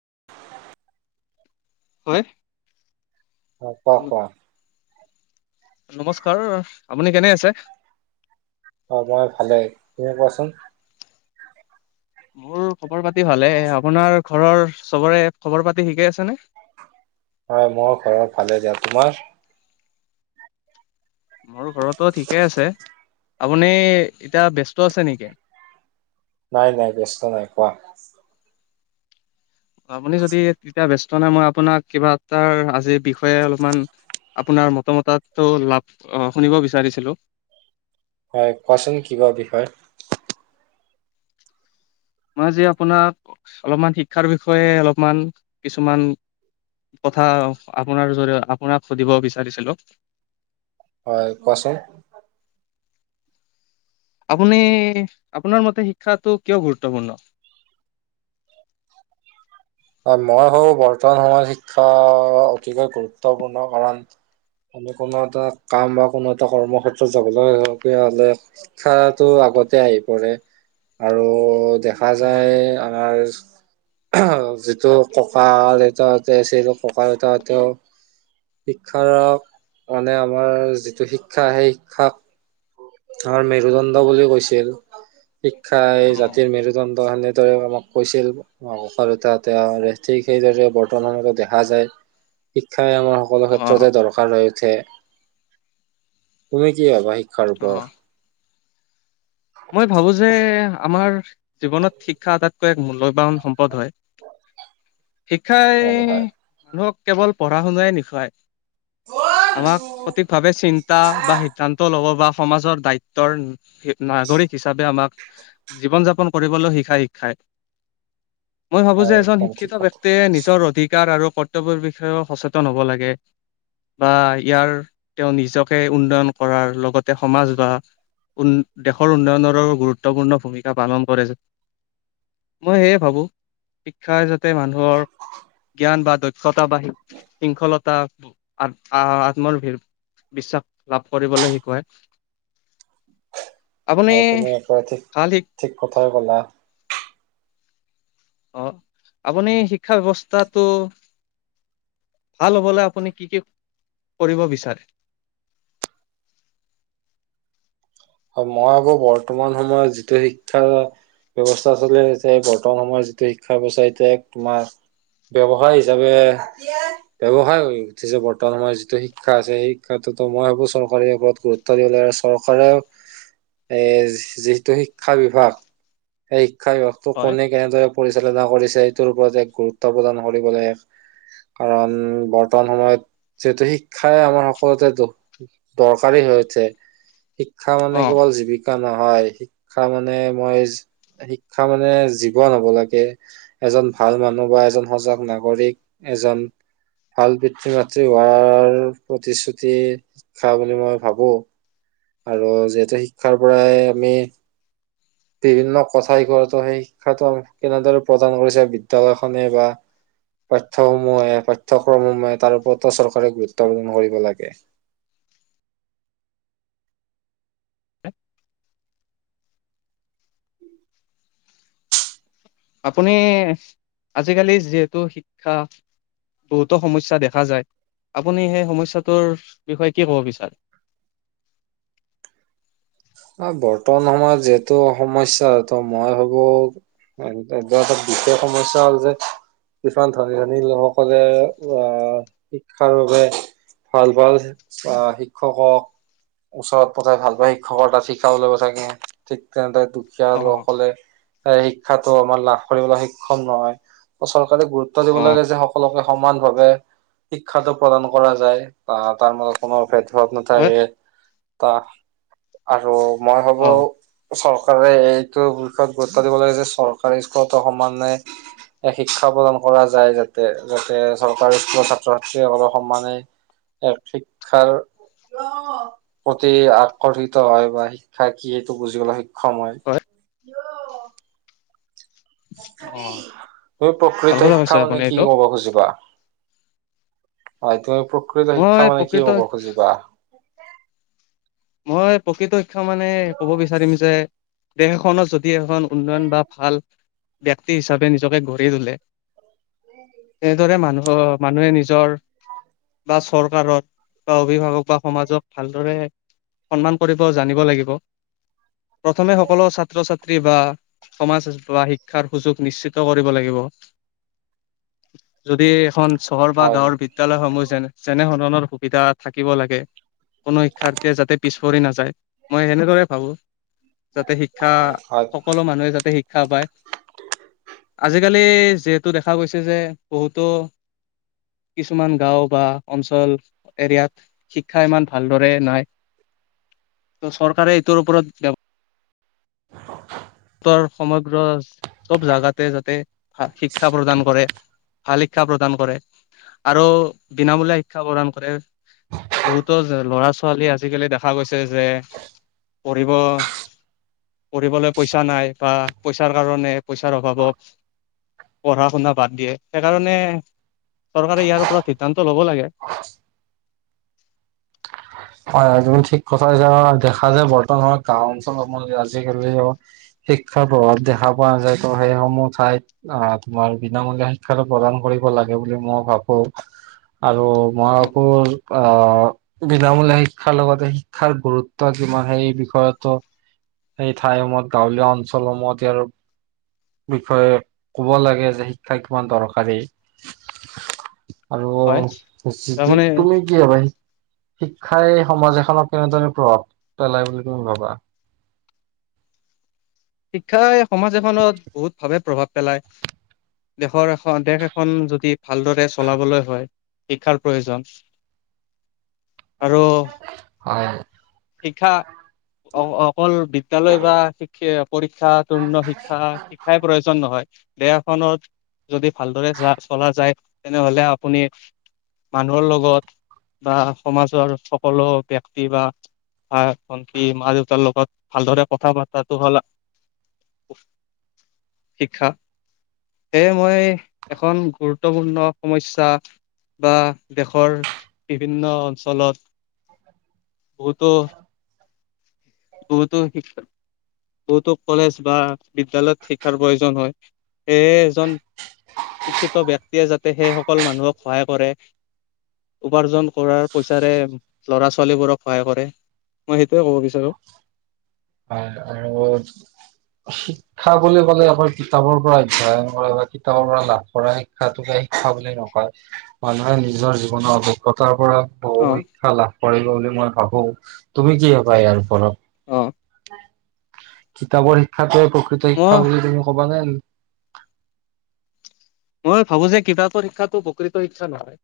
[unintelligible] হয়। অ' ন- কোৱা-কোৱা? নমস্কাৰ আপুনি কেনে আছে? অ' মই ভালেই তুমি কোৱাচোন মোৰ খবৰ পাতি ভালে। আপোনাৰ ঘৰৰ চবৰে খবৰ পাতি ঠিকেই আছেনে? [unintelligible] হয়, মই ঘৰৰ ফালে যওঁ তোমাৰ। মোৰ ঘৰতো ঠিকেই আছে। আপুনি এতিয়া ব্যস্ত আছে নেকি? নাই নাই ব্যস্ত নাই, কোৱা। আপুনি যদি তেতিয়া ব্যস্ত নাই মই আপোনাক কিবা এটাৰ আজিৰ বিষয়ে অলমান আপোনাৰ মতামততো লাভ শুনিব বিচাৰিছিলোঁ। হয় কোৱাচোন কি বা বিষয়। মই আজি আপোনাক অলপমান শিক্ষাৰ বিষয়ে অলপমান কিছুমান। কথা আপোনাৰ জৰিয় আপোনাক সুধিব বিচাৰিছিলোঁ। হয় কোৱাচোন। আপুনি- আপোনাৰ মতে শিক্ষাটো কিয় গুৰুত্বপূৰ্ণ? মই ভাবো বৰ্তমান সময়ত শিক্ষা অতিকৈ গুৰুত্বপূৰ্ণ কাৰণ। মানে কোনো এটা কাম বা কোনো এটা কৰ্মক্ষেত্ৰত যাবলৈ লগীয়া হ'লে শিক্ষাটো আগতে আহি পৰে। আৰু দেখা যায় হয় আমাৰ যিটো ককা-দেউতাহঁতে আছিল, ককা-দেউতাহঁতেও শিক্ষাৰ- মানে আমাৰ যিটো শিক্ষা, সেই শিক্ষাক আমাৰ মেৰুদণ্ড বুলিও কৈছিল। শিক্ষাই অ জাতিৰ মেৰুদণ্ড হ'লে দৰে আমাক কৈছিল ককা-দেউতাহঁতে আৰু ঠিক সেইদৰে বৰ্তমানতো দেখা যায়। শিক্ষাই আমাৰ সকলো অ', ক্ষেত্ৰতে দৰকাৰ হৈ উঠে। তুমি কি ভবা শিক্ষ অ'। মই ভাবো যে আমাৰ জীৱনত শিক্ষা আটাইতকৈ এক মূল্যবান সম্পদ হয়। শিক্ষাই হয় হয় কেৱল পঢ়া শুনাই নিশায়। আমাক সঠিক ভাৱে চিন্তা বা সিদ্ধান্ত ল'ব বা। সমাজৰ দায়িত্বৰ নাগৰিক হিচাপে আমাক জীৱন - যাপন কৰিবলৈ শিকায় শিক্ষাই। মই ভাবো হয় যে এজন একদম ঠিক শিক্ষিত কথা ব্যক্তিয়ে নিজৰ অধিকাৰ আৰু কৰ্তব্যৰ বিষয়েও সচেতন হ'ব লাগে। বা ইয়াৰ তেওঁ নিজকে উন্নয়ন কৰাৰ লগতে সমাজ বা দেশৰ উন্নয়নৰো গুৰুত্বপূৰ্ণ ভূমিকা পালন কৰে। মই সেয়ে ভাবো শিক্ষাই যা তে মানুহৰ জ্ঞান বা দক্ষতা বা শৃংখলতা আ আত্মাৰ ভিৰ বিশ্বাস লাভ কৰিবলৈ শিকায়। আপুনি হয়, তুমি একেবাৰে ঠিক ভাল শিক ঠিক কথাই ক'লা। অ'। আপুনি শিক্ষা ব্যৱস্থাটো ভাল হ'বলৈ আপুনি কি কি কৰিব বিচাৰে। [inaudible] অ মই আকৌ বৰ্তমান সময়ত যিটো শিক্ষা। ব্যৱস্থা চলি আছে বৰ্তমান সময়ত যিটো শিক্ষা ব্যৱস্থা এইটোয়ে তোমাৰ। ব্যৱসায় হিচাপে ব্যৱসায় হৈ উঠিছে। বৰ্তমান সময় যিটো শিক্ষা আছে সেই শিক্ষা। তো মই ভাবোঁ চৰকাৰে ইয়াৰ ওপৰত গুৰুত্ব দিলে আৰু চৰকাৰে। এ যিহেতু শিক্ষা বিভাগ। শিক্ষা বিভাগটো হয় কোনে কেনেদৰে পৰিচালনা কৰিছে এইটোৰ ওপৰত এক গুৰুত্ব প্ৰদান কৰিব লাগে। কাৰণ বৰ্তমান সময়ত যিহেতু শিক্ষাই আমাৰ সকলোতে দৰকাৰী শিক্ষা মানে অ কেৱল জীৱিকা নহয়। শিক্ষা মানে মই। শিক্ষা মানে জীৱন হব লাগে এজন ভাল মানুহ বা এজন সজাগ নাগৰিক এজন ভাল পিতৃ মাতৃ হোৱাৰ প্ৰতিশ্ৰুতি শিক্ষা বুলি মই ভাবো। [inaudible] আৰু যিহেতু শিক্ষাৰ পৰাই আমি। বিভিন্ন কথাাই শিক্ষোটো সেই শিক্ষাটো, কেনেদৰে প্ৰদান কৰিছে বিদ্য়ালয়খনে বা পাঠ্যসমূহে পাঠ্যক্ৰমসমূহে তাৰ ওপৰতো চৰকাৰে গুৰুত্ব প্ৰদান কৰিব লাগে। [unintelligible] আপুনি, আজিকালি যিহেতু শিক্ষা বহুতো সমস্যা দেখা যায় আপুনি সেই সমস্যাটোৰ বিষয়ে কি কব বিচাৰে। [unintelligible] বৰ্তমান সময়ত যিহেতু সমস্যা। ত মই ভাবো [unintelligible] দুয়টাক সমস্যা হ'ল যে। কিছুমান ধনী ধনী লোকসকলে অ' শিক্ষাৰ বাবে ভাল ভাল অহ, শিক্ষকক ওচৰত পঠাই ভাল পোৱা শিক্ষকৰ তাত শিকাব লাগিব থাকে, ঠিক তেনেৰে দুখীয়া অ লোকসকলে। [unintelligible] শিক্ষাটো আমাৰ লাভ কৰিবলৈ সক্ষম নহয়। চৰকাৰে গুৰুত্ব দিব অ লাগে যে সকলোকে। সমান ভাৱে, শিক্ষাটো প্ৰদান কৰা যায়। বা তাৰ মাজত কোনো ভে ঘৰত হয় নাথাকে, তা আৰু মই অ ভাবো চৰকাৰ [unintelligible] এইটো বিষয়ত গুৰুত্ব দিব লাগে যে চৰকাৰী স্কুলতো সমানে শিক্ষা প্ৰদান। কৰা যায় যাতে, যাতে চৰকাৰী স্কুলৰ ছাত্ৰ-ছাত্ৰীসকলৰ সমানে এক শিক্ষাৰ, প্ৰতি আকৰ্ষিত। হয় বা শিক্ষা কি সেইটো বুজিবলে সক্ষম হয় অ তুমি ভাল প্ৰকৃত কথা কৈছে শিক্ষা আপুনি মানে, কি এইটো কব খুজিবা। হয়, তুমি প্ৰকৃত মই শিক্ষা মানে কি প্ৰকৃত কব খুজিবা। মই প্ৰকৃত শিক্ষা মানে ক'ব বিচাৰিম যে, দেশখনত য এখন উন্নয়ন বা ভাল ব্যক্তি, হিচাপে নিজকে গঢ়ি তোলে। এইদৰে মানুহৰ, মানুহে নিজৰ। বা চৰকাৰত, বা অভিভাৱক বা সমাজক ভালদৰে। সন্মান কৰিব জানিব লাগিব। প্ৰথমে সকলো ছাত্ৰ-ছাত্ৰী বা সমাজ বা শিক্ষাৰ সুযোগ নিশ্চিত কৰিব লাগিব। যদি, এখন চহৰ বা হয় গাঁৱৰ বিদ্যালয়সমূহ যেনে, যেনে ধৰণৰ। সুবিধা থাকিব লাগে কোনো শিক্ষাৰ্থীয়ে যাতে পিছ পৰি নাযায় মই সেনেদৰে ভাবোঁ যাতে শিক্ষা, হয়। সকলো মানুহে যাতে শিক্ষা পায়। আজিকালি, যিহেতু দেখা গৈছে যে বহুতো। কিছুমান গাঁও বা অঞ্চল এৰিয়াত, শিক্ষা ইমান ভালদৰে নাই। ত' চৰকাৰে এইটোৰ ওপৰত ব্যৱ তৰ, সমগ্ৰ চব জাগাতে যাতে শিক্ষা প্ৰদান কৰে। ভাল শিক্ষা প্ৰদান কৰে। আৰু বিনামূলীয়া শিক্ষা প্ৰদান কৰে। বহুতো ল'ৰা-ছোৱালী আজিকালি দেখা গৈছে যে, পঢ়িব। পঢ়িবলৈ পইচা নাই বা পইচাৰ কাৰণে পইচাৰ অভাৱত পঢ়া শুনা বাদ দিয়ে সেইকাৰণে চৰকাৰে ইয়াৰ ওপৰত সিদ্ধান্ত ল'ব লাগে [unintelligible] শিক্ষাৰ প্ৰভাৱ দেখা পোৱা যায়। ত সেইসমূহঠাইত অহ, তোমাৰ বিনামূলীয়া শিক্ষাটো প্ৰদান কৰিব। কৰিব লাগে বুলি মই ভাবো। আৰু মই উম, ভাবো অহ, বিনামূলীয়া শিক্ষাৰ লগতে, শিক্ষাৰ গুৰুত্ব কিমান হয় এই বিষয়তো সেই ঠাইসমূহত গাঁৱলীয়া অঞ্চলসমূহত ই আৰু বিষয়ে কব লাগে যে শিক্ষা কিমান দৰকাৰী হয় আৰু তাৰমানে তুমি কি হ ভাই শিক্ষাই সমাজ এখনক কেনেধৰৰে প্ৰভাত পেলাই বুলি তুমি ভাবা। শিক্ষাই সমাজ এখনত বহুত ভাৱে প্ৰভাৱ পেলায়। দেশৰ এখন, দেশ এখন যদি ভালদৰে চলাবলৈ হয়, শিক্ষাৰ প্ৰয়োজন। আৰু হয় শিক্ষা অ' অকল বিদ্যালয় বা শিক্ষ পৰীক্ষা তৰ্ণ শিক্ষা শিক্ষাই প্ৰয়োজন নহয় বেয়াখনত যদি ভালদৰে চলা যায় তেনেহলে আপুনি মানুহৰ লগত বা সমাজৰ সকলো ব্য্ক্তি বা হন কি মা দেউতাৰ লগত ভালদৰে কথা পতাটো হ'ল শিক্ষা সেয়ে মই দেশৰ গুৰুত্বপূৰ্ণ সমস্যা বা দেশৰ বিভিন্ন অঞ্চলত তো [unintelligible] বহুতো কলেজ বা বিদ্যয়ালয়ত শিক্ষাৰ প্ৰয়োজন হয় সেয়ে এজন শিক্ষিত ব্যক্তিয়ে যাতে সেইসকল মানুহক সহায় কৰে। উপাৰ্জন কৰাৰ পইচাৰে লৰা ছোৱালীবোৰক সহায় কৰে মই সেইটোয়ে ক'ব বিচাৰো হয় আৰু শিক্ষা বুলি ক'লে আকৌ কিতাপৰ পৰা অধ্যয়ন কৰে বা কিতাপৰ পৰা লাভ কৰা শিক্ষাটোকে শিক্ষা বুলি নকয় মানুহে নিজৰ জীৱনৰ অভিজ্ঞতাৰ বহু অ শিক্ষা লাভ কৰিব বুলি মই ভাবো তুমি কি পাই ইয়াৰ ফলত অহ। কিতাপৰ শিক্ষাতয়ে প্ৰকৃত মই শিক্ষা বুলি তুমি ক'বা নে মই ভাবো যে কিতাপৰ শিক্ষাটো প্ৰকৃত শিক্ষা নহয়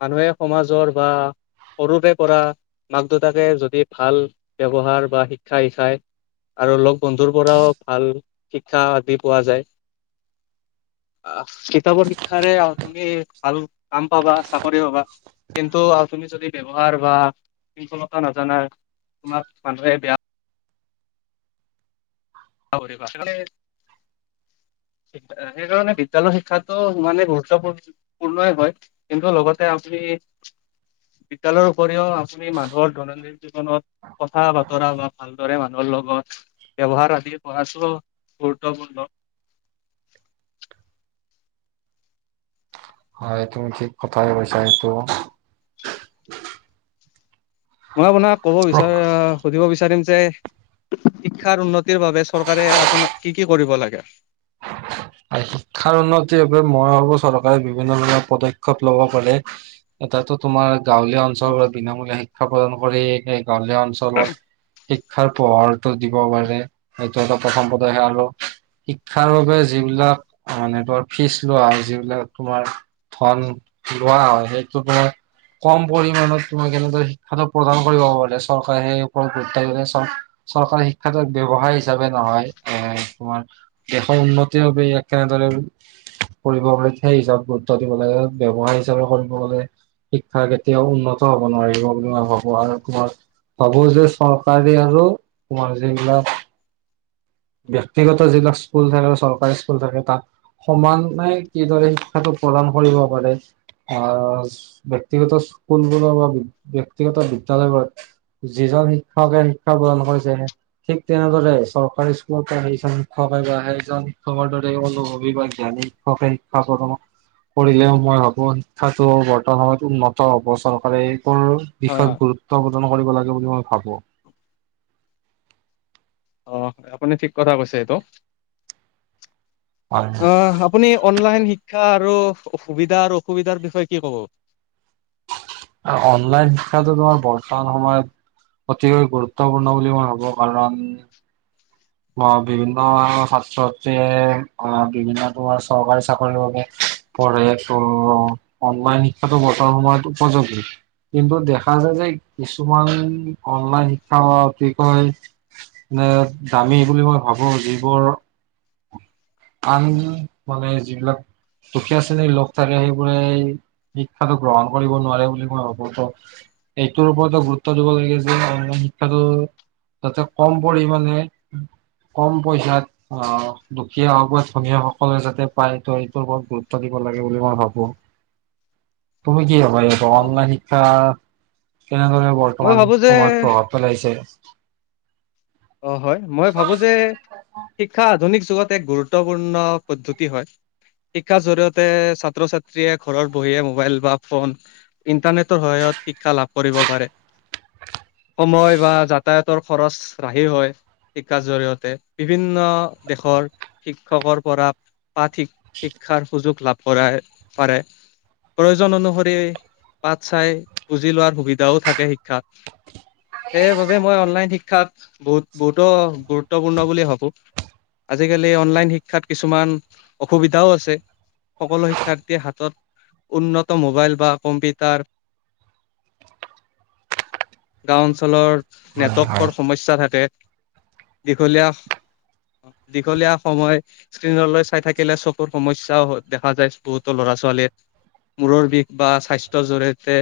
মানুহে সমাজৰ বা সৰুৰে পৰা মাক দেউতাকে যদি ভাল ব্যৱহাৰ বা শিক্ষা শিকায় আৰু লগ বন্ধুৰ পৰাও ভাল শিক্ষা আদি পোৱা যায় অ' কিতাপৰ শিক্ষাৰে তুমি ভাল কাম পাবা চাকৰি পাবা কিন্তু আৰু তুমি যদি ব্যৱহাৰ বা শৃংখলতা নাজানা তোমাক মানুহে বেয়া [unintelligible] সেইকাৰণে বিদ্য়ালয়ৰ শিক্ষাতটো ইানে গুৰুত্বপূৰ্ণ হয় কিন্তু লগতে আপুনি [unintelligible] বিদ্যালয় উপৰিও আপুনি মানুহৰ দৈনন্দিন জীৱনত কথা বতৰা বা ভালদৰে মানুহৰ লগ ব্যৱহাৰ আদি গুৰুত্ব পূৰ্ণ হয় তুমি ঠিক কথা কৈছা এইটো মই আপোনাক ক'ব বিচাৰ অ' সুধিব বিচাৰিম যে শিক্ষাৰ উন্নতিৰ বাবে চৰকাৰে আপোনাক কি কি কৰিব লাগে [unintelligible] শিক্ষাৰ উন্নতিৰ বাবে মই ভাবো চৰকাৰে বিভিন্ন ধৰণৰ পদক্ষেপ লব পাৰে এটাতটো তোমাৰ গাঁৱলীয়া হয় অঞ্চলত বিনামূলীয়া শিক্ষা প্ৰদান কৰি গাঁৱলীয়া অঞ্চলত খাৰ পোহৰটো দিব পাৰে সেইটো প্ৰথম পদক্ষে আৰু শিক্ষাৰ বাবে যিবিলাক মানে তোমাৰ ফিজ লোৱা হয় যিবিলাক তোমাৰ ধন লোৱা হয়, সেইটো মানে কম পৰিমানত তোমাক এনেদৰে শিক্ষাটো প্ৰদান কৰিব পাৰে চৰকাৰে সেই ওপৰত গুৰুত্ব দিল চৰকাৰী শিক্ষা এক ব্যৱসায় হিচাপে নহয় এ তোমাৰ দেশৰ উন্নতিৰ বাবে ইয়াক কেনেদৰে কৰিব পে সেই হিচাপ গুৰুত্ব দিব লাগে ব্য্ৱসায় হিচাপে কৰিব গলে শিক্ষা কেতিয়াও উন্নত হ'ব নোৱাৰিব বুলি হ'ব আৰু ঘৰত সাব যে চৰকাৰে আৰু মজিলা ব্যক্তিগত যিবিলাক স্কুল থাকে বা চৰকাৰী স্কুল থাকে তাত সমানে কিদৰে শিক্ষাটো প্ৰদান কৰিব পাৰে। অ' ব্যক্তিগত স্কুলবোৰ বা ব্যক্তিগত বিদ্যালয় বোৰত যি চব শিক্ষকে শিক্ষা গ্ৰহণ কৰিছে হে। ঠিক তেনেদৰে চৰকাৰী স্কুলৰ পৰা সেইজন শিক্ষক বা সেইজন তোমাৰ দৰে কোনোবা জ্ঞাণী শিক্ষাকে ফাৰ্ষ্টত হ'ব পঢ়িলেও মই ভাবো শিক্ষাটো বৰ্তমানত উন্নত হব চৰকাৰে অ', হয় হয়। বিষয়ত গুৰুত্ব প্ৰদান কৰিব লাগে বুলি মই ভাবো। অ' আপুনি ঠিক কথা কৈছে এইটো। হয় হয়, অ আপুনি অনলাইন শিক্ শিক্ষা আৰু সুবিধা আৰু অসুবিধাৰ বিষয়ে কি কব। অনলাইন শিক্ষাটো তোমাৰ বৰ্তমান সময়ত অতিকৈ গুৰুত্বপূৰ্ণ বুলি মই ভাবো কাৰণ, অ' বিভিন্ন ছাত্ৰ-ছাত্ৰীয়ে বিভিন্ন তোমাৰ চৰকাৰী চাকৰিৰ বাবে, পঢ়েতো অনলাইন শিক্ষাটো বৰ্তমান সময়ত উপযোগী। কিন্তু দেখা যায় যে কিছুমান অনলাইন শিক্ষা কি কয়। এহ দামী বুলি মই ভাবো যিবোৰ [unintelligible] আন মানে যিবিলাক দুখীয়া শ্ৰেণীৰ লগ থাকে সেইবোৰে শিক্ষাতো গ্ৰহণ কৰিব নোৱাৰে বুলি মই ভাবো তো। এইটোৰ ওপৰতো গুৰুত্ব দিব লাগে যে অনলাইন শিক্ষাটো যাতে কম পৰিমাণে উম, কম পইচাত অ' দুখীয়া হওক ধনীযে সকলে যাতে পায় ত এইটোৰ ওপৰত গুৰুত্ব দিব লাগে। লাগে বুলি মই ভাবো। [unintelligible] তুমি কি ভাবা অ', অনলাইন শিক্ষা তেনেধৰে মই বৰ্তমান ভাবো যে সময়ত প্ৰভাৱ পেলাইছে? অ' হয় মই ভাবো যে শিক্ষা আধুনিক [unintelligible] এক গুৰুত্বপূৰ্ণ পদ্ধতি হয় শিক্ষাৰ জৰিয়তে ছাত্ৰ ছাত্ৰীয়ে ঘৰত বহিয়ে মোবাইল বা ফোন ইন্টাৰনেটৰ সহায়ত শিক্ষা লাভ কৰিব পাৰে সময় বা যাতায়তৰ খৰচ। ৰাহি হয় শিক্ষাৰ জৰিয়তে বিভিন্ন দেশৰ শিক্ষকৰ পৰা। পাঠ শিক শিক্ষাৰ সুযোগ লাভ কৰাই পাৰে প্ৰয়োজন অনুসৰি পাঠ চাই বুজি লোৱাৰ সুবিধাও থাকে শিক্ষাত। সেইবাবে মই অনলাইন শিক্ষাত বহুত বহুতো গুৰুত্বপূৰ্ণ বুলি ভাবো। আজিকালি অনলাইন শিক্ষাত কিছুমান অসুবিধাও আছে। সকলো শিক্ষাৰ্থীয়ে হাতত উন্নত মোবাইল বা কম্পিউটাৰ, গাঁও অঞ্চলৰ, হয়-হয়। টা থাকে দীঘলীয়া দীঘলীয়া সময় স্ক্ৰীণলৈ চাই থাকিলে চকুৰ সমস্যাও দেখা যায় বহুতো লৰা ল'ৰা ছোৱালীৰ মূৰৰ বিষ বা স্বাস্থ্যৰ জৰিয়তে